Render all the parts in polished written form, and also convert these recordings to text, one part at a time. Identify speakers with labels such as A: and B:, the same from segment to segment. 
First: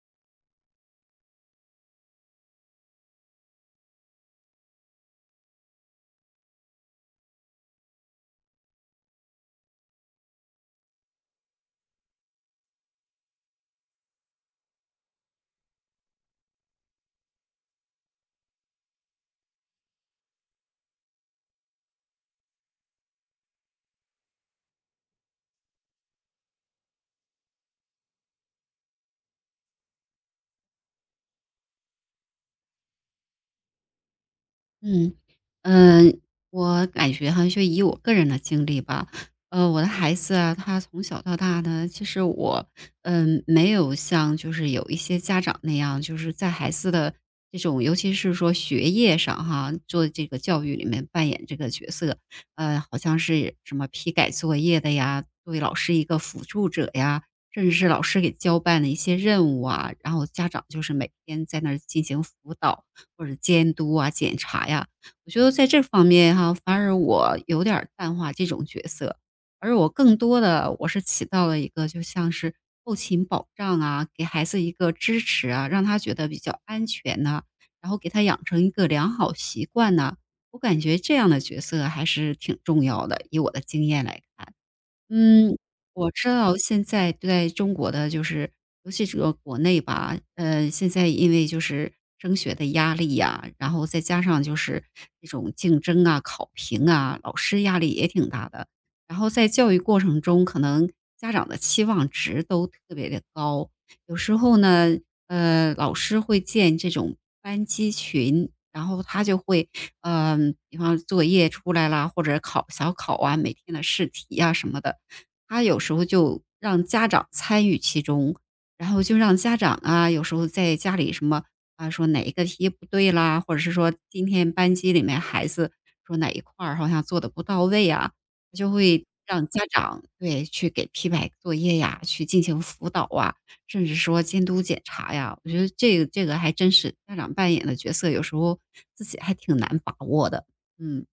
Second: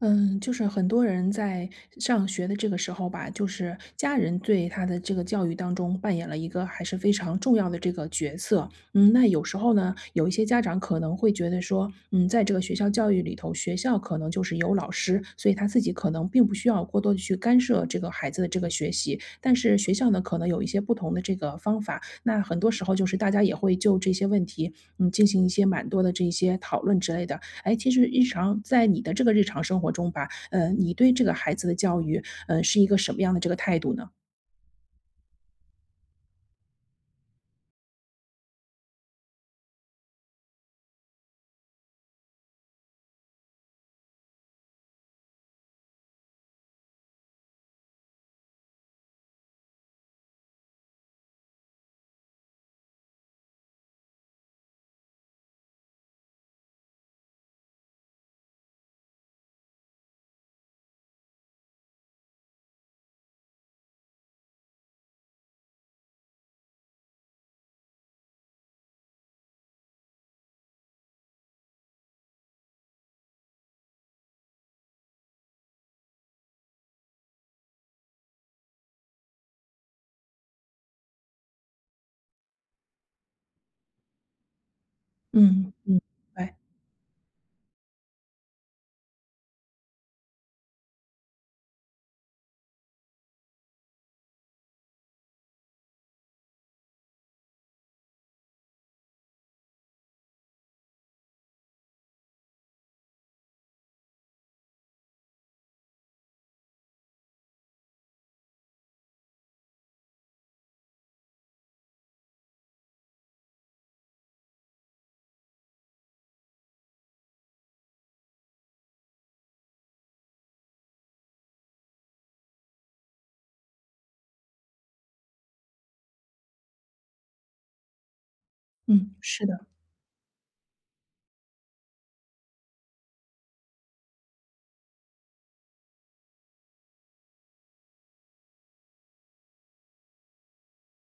A: 嗯，就是很多人在上学的这个时候吧，就是家人对他的这个教育当中扮演了一个还是非常重要的这个角色。嗯，那有时候呢，有一些家长可能会觉得说，在这个学校教育里头，学校可能就是有老师，所以他自己可能并不需要过多的去干涉这个孩子的这个学习。但是学校呢，可能有一些不同的这个方法。那很多时候就是大家也会就这些问题，进行一些蛮多的这一些讨论之类的。哎，其实日常在你的这个日常生活中吧，你对这个孩子的教育，是一个什么样的这个态度呢？
B: 嗯，嗯呃，我感觉哈，就以我个人的经历吧，我的孩子啊，他从小到大呢，其实没有像就是有一些家长那样，就是在孩子的这种，尤其是说学业上哈，做这个教育里面扮演这个角色，好像是什么批改作业的呀，作为老师一个辅助者呀，甚至是老师给交办的一些任务啊，然后家长就是每天在那儿进行辅导。或者监督啊、检查呀。我觉得在这方面哈，反而我有点儿淡化这种角色，而我更多的是起到了一个就像是后勤保障啊，给孩子一个支持啊，让他觉得比较安全呐、然后给他养成一个良好习惯呐、我感觉这样的角色还是挺重要的，以我的经验来看。嗯，
A: 嗯嗯，
B: 我知
A: 哎，
B: 道现在在中国的就是尤其这个国内吧，现在因为就是升学的压力呀，然后再加上就是这种竞争啊、考评啊，老师压力也挺大的。然后在教育过程中，可能家长的期望值都特别的高。有时候呢，老师会建这种班级群，然后他就会，比方作业出来啦，或者考小考啊，每天的试题啊什么的，他有时候就让家长参与其中，然后就让家长啊，有时候在家里什么啊，说哪一个题不对啦，或者是说今天班级里面孩子说哪一块儿好像做的不到位啊，他就会
A: 嗯，是
B: 让家
A: 的。
B: 长对去给批改作业呀，去进行辅导啊，甚至说监督检查呀。我觉得这个还真是家长扮演的角色，有时候自己还挺难把握的。嗯。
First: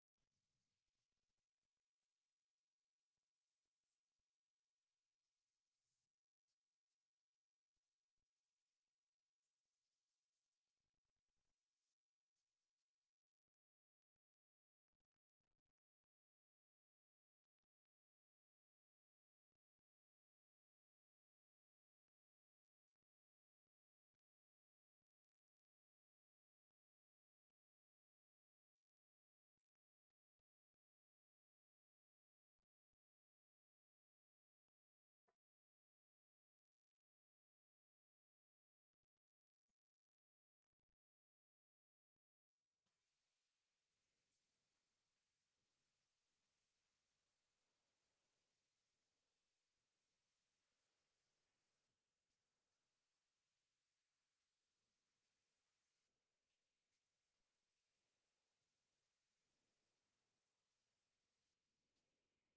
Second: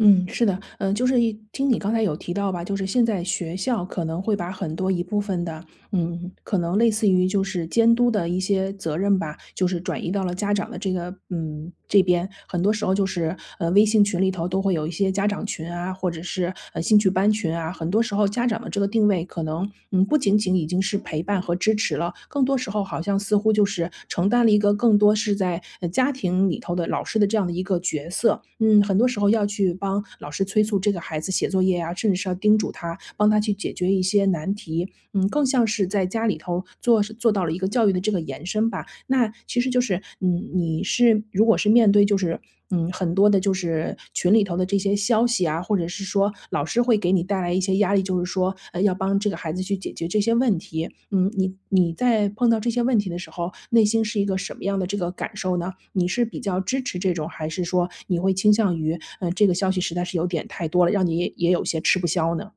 A: 嗯，是的，嗯，就是一听你刚才有提到吧，就是现在学校可能会把很多一部分的，可能类似于就是监督的一些责任吧，就是转移到了家长的这个，这边。很多时候就是，微信群里头都会有一些家长群啊，或者是兴趣班群啊，很多时候家长的这个定位可能，不仅仅已经是陪伴和支持了，更多时候好像似乎就是承担了一个更多是在家庭里头的老师的这样的一个角色。嗯，很多时候要去帮老师催促这个孩子写作业呀、甚至是要叮嘱他，帮他去解决一些难题。嗯，更像是在家里头做到了一个教育的这个延伸吧。那其实就是，你是如果是面对就是，很多的就是群里头的这些消息啊，或者是说老师会给你带来一些压力，就是说，要帮这个孩子去解决这些问题。你在碰到这些问题的时候，内心是一个什么样的这个感受呢？你是比较支持这种，还是说你会倾向于，这个消息实在是有点太多了，让你也有些吃不消呢？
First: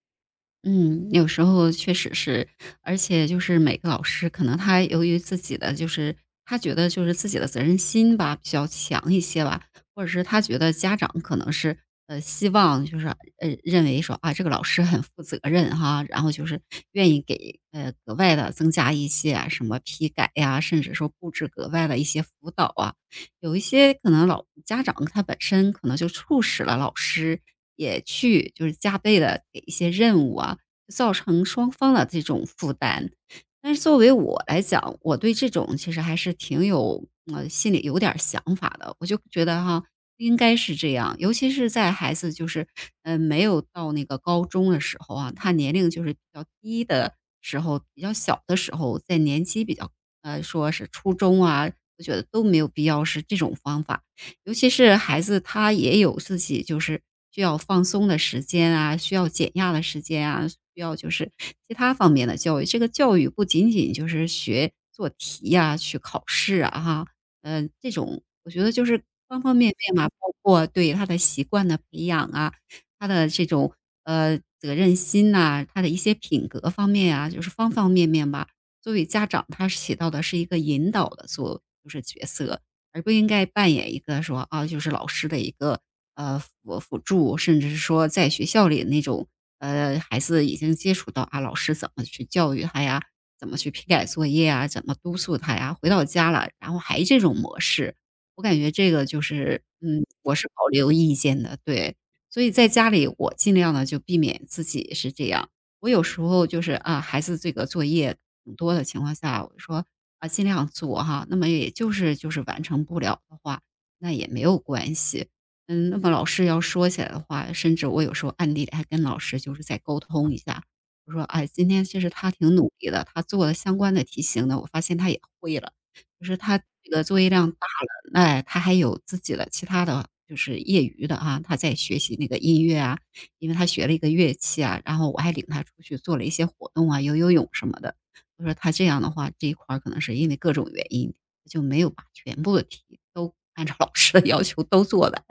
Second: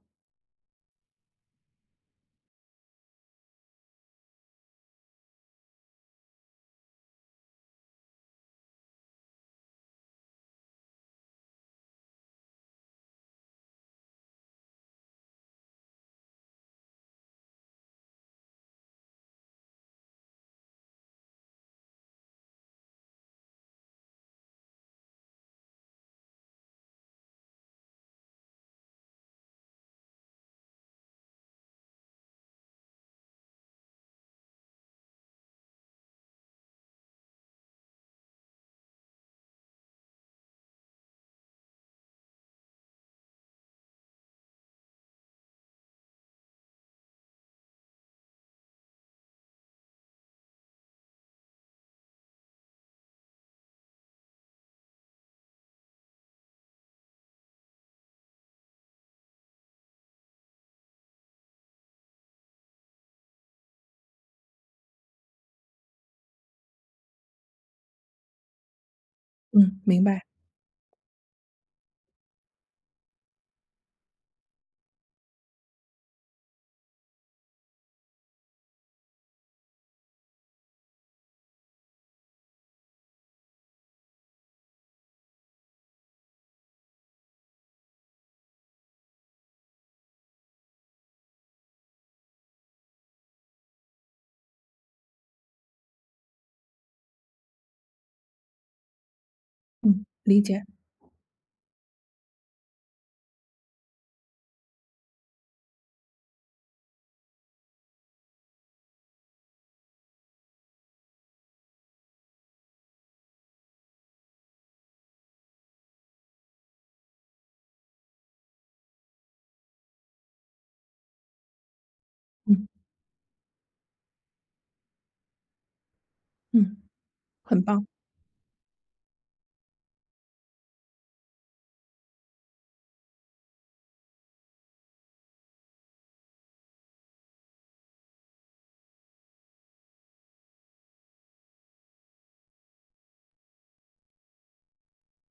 B: 嗯，有时候确实是，而且就是每个老师可能他由于自己的就是他觉得就是自己的责任心吧比较强一些吧，或者是他觉得家长可能是希望就是认为说啊这个老师很负责任哈，然后就是愿意给格外的增加一些啊什么批改呀、甚至说布置格外的一些辅导啊，有一些可能老家长他本身可能就促使了老师也去就是加倍的给一些任务啊，造成双方的这种负担。但是作为我来讲，我对这种其实还是挺有心里有点儿想法的。我就觉得哈，不应该是这样，尤其是在孩子就是，没有到那个高中的时候啊，他年龄就是比较低的时候，比较小的时候，在年级比较说是初中啊，我觉得都没有必要是这种方法。尤其是孩子他也有自己就是需要放松的时间啊，需要减压的时间啊，需要就是其他方面的教育。这个教育不仅仅就是学做题呀、去考试啊哈，这种我觉得就是方方面
A: 嗯，
B: 面
A: 明
B: 嘛，
A: 白，
B: 包括对他的习惯的培养啊，他的这种责任心呐、他的一些品格方面啊，就是方方面面吧。作为家长，他是起到的是一个引导的作就是角色，而不应该扮演一个说啊，就是老师的一个辅助，甚至是说在学校里那种孩子已经接触到啊，老师怎么去教育他呀，怎么去批改作业啊，怎么督促他呀，回到家了，然后还这种模式，我感觉这个就是
A: 嗯，
B: 嗯，我
A: 理
B: 是
A: 解，
B: 保留意见的，对。所以在家里，我尽量呢就避免自己是这样。我有时候就是啊，孩子这个作业挺多的情况下，我就说啊，尽量做哈。那么也就是完成不了的话，那也没有关系。嗯，那么老师要说起来的话，甚至我有时候暗地里还跟老师就是再沟通一下，我说哎，今天其实他挺
A: 嗯
B: 努力的，他做了相关的题型呢，我发现他也会了，就是他
A: 嗯，
B: 这个作业量大
A: 很棒，
B: 了，那他还有自己的其他的就是业余的啊，他在学习那个音乐啊，因为他学了一个乐器啊，然后我还领他出去做了一些活动啊，游泳什么的。我说他这样的话，这一块儿可能是因为各种原因，就没有把全部的题都按照老师的要求都做完。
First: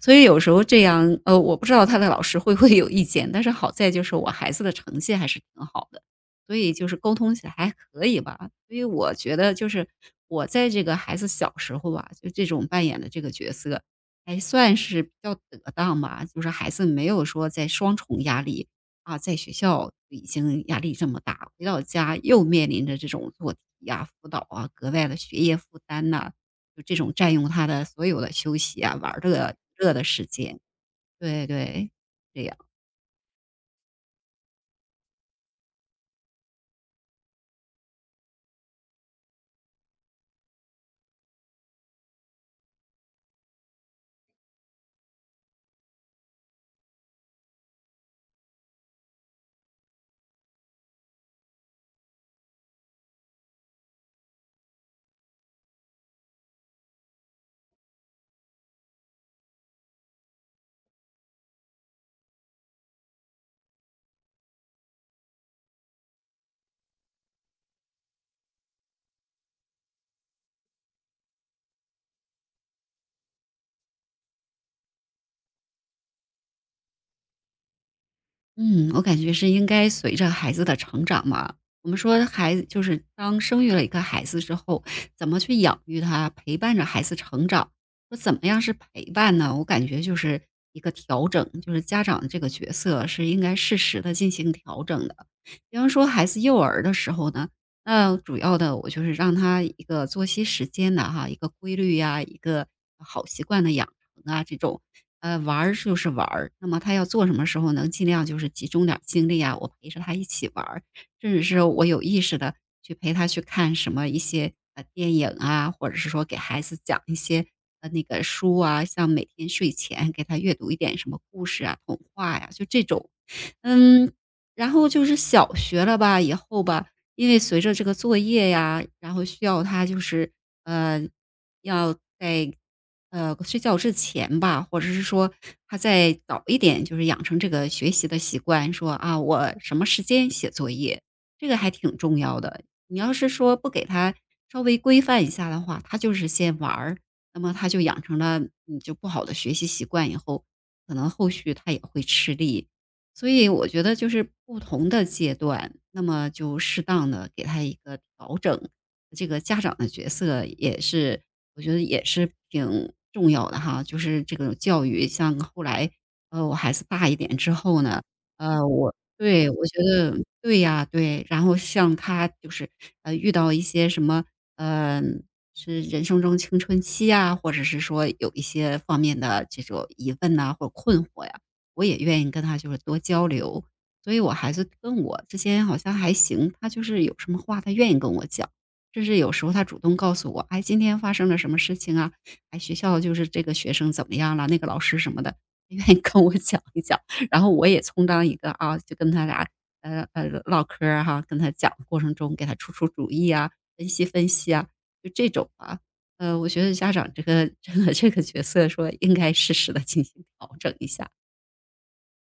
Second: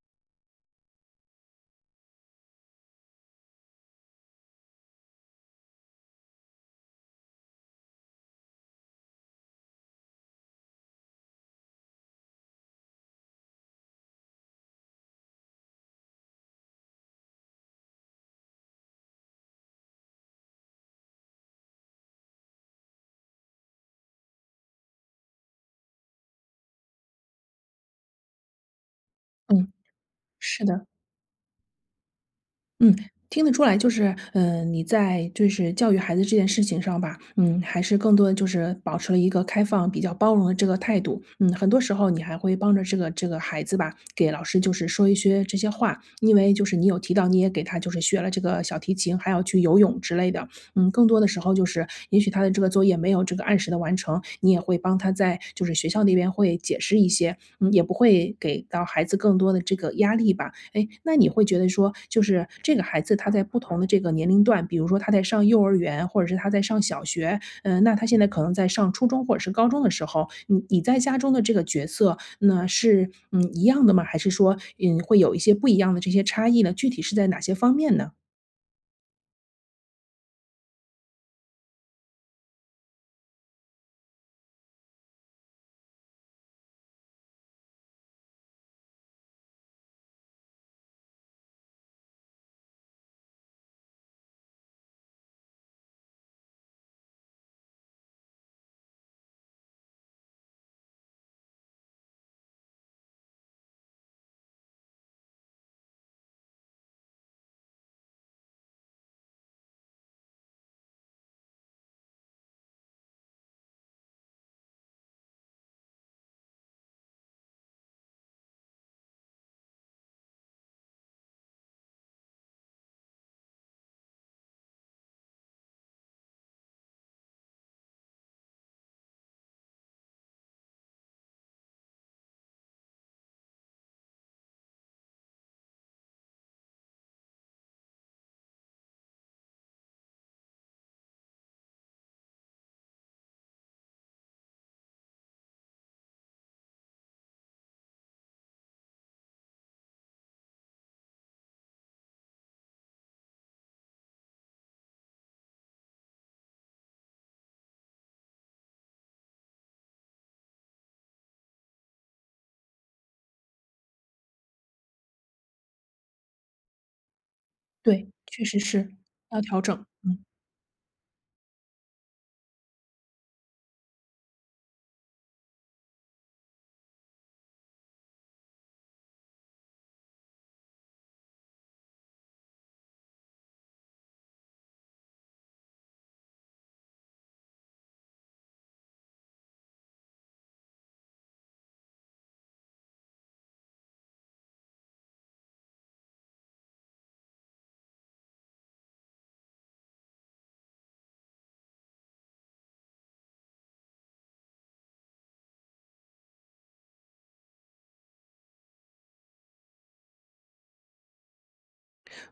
B: 所以有时候这样，我不知道他的老师会不会有意见，但是好在就是我孩子的成绩还是挺好的，所以就是沟通起来还可以吧。所以我觉得就是我在这个孩子小时候吧，就这种扮演的这个角色，还算是比较得当吧，就是孩子没有说在双重压力啊，在学校已经压力这么大，回到家又面临着这种做题呀、辅导啊、格外的学业负担呐、就这种占用他的所有的休息啊、玩儿乐
A: 嗯，
B: 乐的时间。
A: 是的。
B: 对对，这样。
A: 嗯，听得出来，就是，你在就是教育孩子这件事情上吧，还是更多的就是保持了一个开放、比较包容的这个态度。嗯，很多时候你还会帮着这个孩子吧，给老师就是说一些这些话，因为就是你有提到你也给他就是学了这个小提琴，还要去游泳之类的。更多的时候就是也许他的这个作业没有这个按时的完成，你也会帮他在就是学校那边会解释一些，也不会给到孩子更多的这个压力吧。哎，那你会觉得说，就是这个孩子他在不同的这个年龄段，比如说他在上幼儿园，或者是他在上小学，那他现在可能在上初中或者是高中的时候，你在家中的这个角色，那是一样的吗？还是说会有一些不一样的这些差异呢？具体是在哪些方面呢？
B: 嗯，我感觉是应该随着孩子的成长嘛。我们说孩子就是当生育了一个孩子之后，怎么去养育他，陪伴着孩子成长。说怎么样是陪伴呢？我感觉就是一个调整，就是家长的这个角色是应该适时的进行调整的。比方说孩子幼儿的时候呢，那主要的我就是让他一个作息时间的哈，一个规律呀、一个好习惯的养成啊这种。玩儿就是玩儿，那么他要做什么时候能尽量就是集中点儿精力啊，我陪着他一起玩儿，甚至是我有意识的去陪他去看什么一些电影啊，或者是说给孩子讲一些那个书啊，像每天睡前给他阅读一点什么故事啊、童话呀、就这种，嗯，然后就是小学了吧以后吧，因为随着这个作业呀，然后需要他就是。呃。要在，睡觉之前吧，或者是说他再早一点，就是养成这个学习的习惯，说啊，我什么时间写作业，这个还挺重要的。你要是说不给他稍微规范一下的话，他就是先玩儿，那么他就养成了你就不好的学习习惯，以后可能后续他也会吃力。所以我觉得就是不同的阶段，那么就适当的给他一个调整，这个家长的角色也是我觉得也是挺重要的哈，就是这个教育，像后来，我孩子大一点之后呢，
A: 对，确实是，
B: 我
A: 要
B: 对，
A: 调
B: 我觉
A: 整，
B: 得
A: 嗯。
B: 对呀，对，然后像他就是，遇到一些什么，呃，是人生中青春期啊，或者是说有一些方面的这种疑问呐、或者困惑呀，我也愿意跟他就是多交流，所以我孩子跟我之间好像还行，他就是有什么话他愿意跟我讲。甚至有时候他主动告诉我，哎，今天发生了什么事情啊？哎，学校就是这个学生怎么样了，那个老师什么的，愿意跟我讲一讲。然后我也充当一个啊，就跟他俩唠嗑儿哈、跟他讲的过程中给他出出主意啊，分析分析啊，就这种啊。我觉得家长这个 这个角色说应该适时的进行调整一下。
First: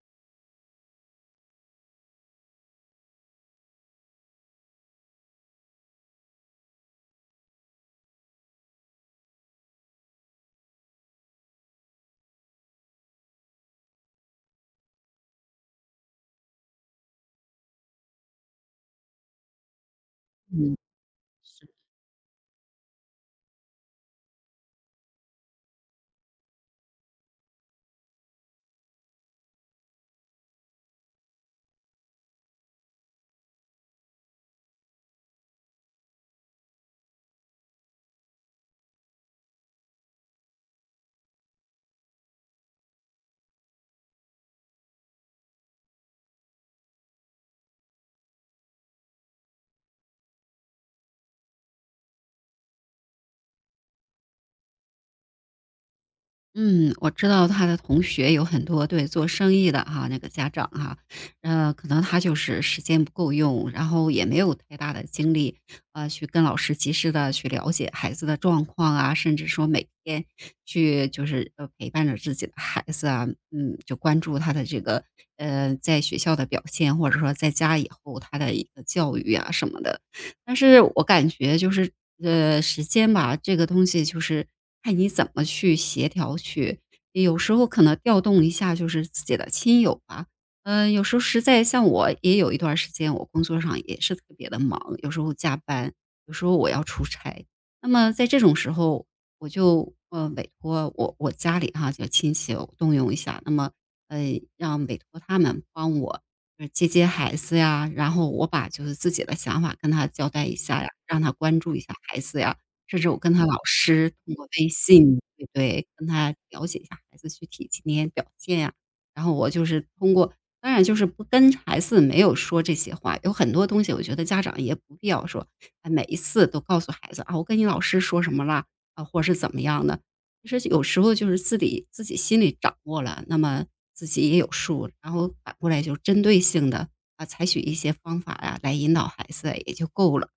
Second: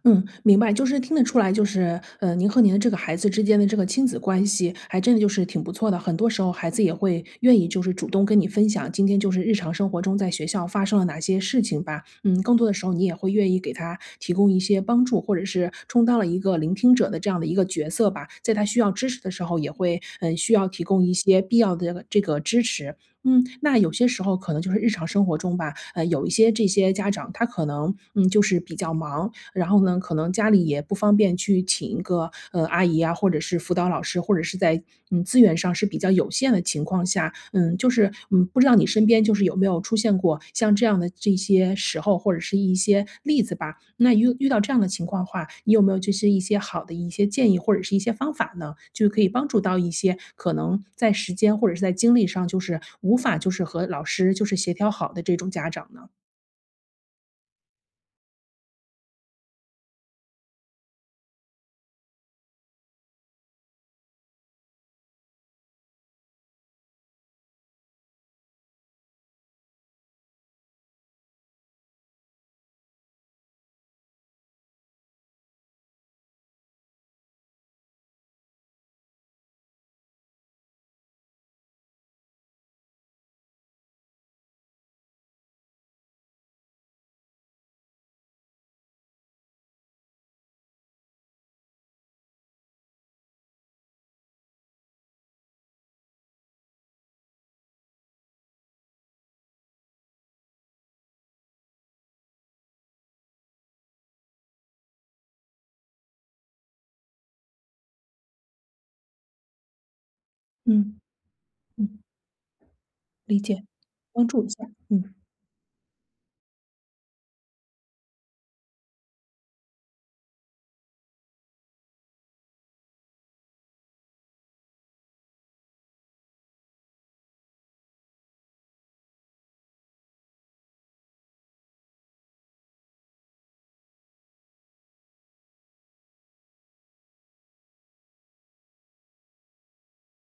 A: 嗯，明白。就是听得出来，就是，您和您的这个孩子之间的这个亲子关系，还真的就是挺不错的。很多时候，孩子也会愿意就是主动跟你分享，今天就是日常生活中在学校发生了哪些事情吧。嗯，更多的时候，你也会愿意给他提供一些帮助，或者是充当了一个聆听者的这样的一个角色吧。在他需要支持的时候，也会需要
B: 嗯。
A: 提供一些必要的这个支持。那有些时候可能就是日常生活中吧，有一些这些家长他可能就是比较忙，然后呢，可能家里也不方便去请一个，阿姨啊，或者是辅导老师，或者是在，资源上是比较有限的情况下，就是，不知道你身边就是有没有出现过像这样的这些时候，或者是一些例子吧？那遇到这样的情况的话，你有没有就是一些好的一些建议，或者是一些方法呢？就可以帮助到一些可能在时间或者是在精力上，就是无法就是和老师就是协调好的这种家长呢？
B: 嗯，我知道他的同学有很多对做生意的哈，那个家长哈，可能他就是时间不够用，然后也没有太大的精力，去跟老师及时的去了解孩子的状况啊，甚至说每天去就是陪伴着自己的孩子啊，嗯，就关注他的这个在学校的表现，或者说在家以后他的一个教育啊什么的，但是我感觉就是，时间吧，这个东西就是看你怎么去协调去，有时候可能调动一下就是自己的亲友吧。嗯，有时候实在像我也有一段时间，我工作上也是特别的忙，有时候加班，有时候我要出差。那么在这种时候，我就，委托我家里哈，就亲戚我动用一下，那么，呃，让委托他们帮我接接孩子呀，然后我把就是自己的想法跟他交代一下呀，
A: 嗯，
B: 让他关注一下
A: 嗯，
B: 孩子呀，甚至我跟
A: 理
B: 他老
A: 解，
B: 师
A: 帮
B: 通
A: 助
B: 过
A: 一下，
B: 微
A: 嗯。
B: 信，对对，跟他了解一下孩子具体今天表现呀。然后我就是通过当然就是不跟孩子没有说这些话，有很多东西我觉得家长也不必要说，哎，每一次都告诉孩子啊，我跟你老师说什么了，啊，或者是怎么样的。其实有时候就是自己心里掌握了，那么自己也有数，然后反过来就针对性的啊，采取一些方法呀、来引导孩子也就够了。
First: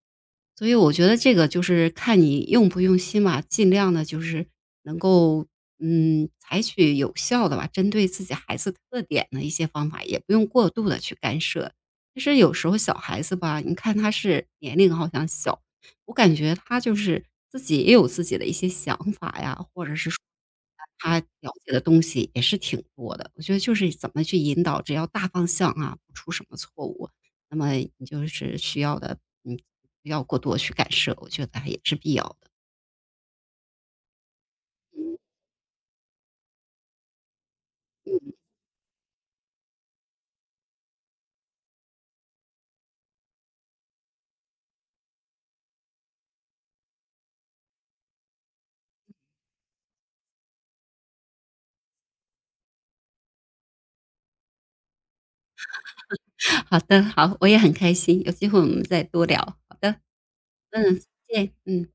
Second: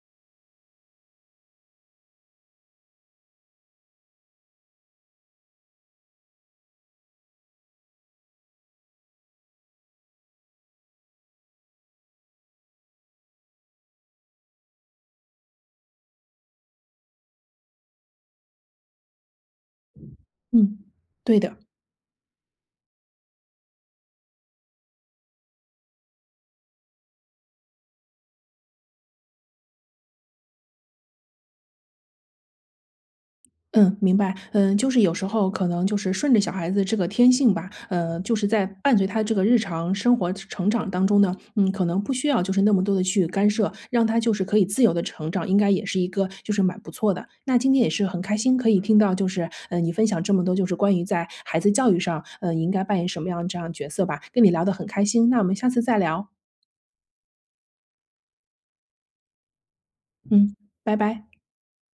B: 所以我觉得这个就是看你用不用心吧，尽量的就是能够采取有效的吧，针对自己孩子特点的一些方法，也不用过度的去干涉。其实有时候小孩子吧，你看他是年龄好像小，我感觉他就是自己也有自己的一些想法呀，或者是
A: 嗯，
B: 他
A: 对
B: 了
A: 的，
B: 解的东西也是挺多的。我觉得就是怎么去引导，只要大方向啊，不出什么错误，那么你就是需要的，嗯，不要过多去干涉，我觉得还也是必要的。
A: 嗯，明白。嗯，就是有时候可能就是顺着小孩子这个天性吧，就是在伴随他这个日常生活成长当中呢，可能不需要就是那么多的去干涉，让他就是可以自由的成长，应该也是一个就是蛮不错的。那今天也是很开心可以听到就是，你分享这么多就是关于在孩子教育上，你应该扮演什么样这样的角色吧，跟你聊得很开心，那我们下次再聊，
B: 好的，好，我也很开心，有机会我们再多聊。好的，
A: 嗯，拜
B: 嗯，
A: 拜。
B: 再见，嗯。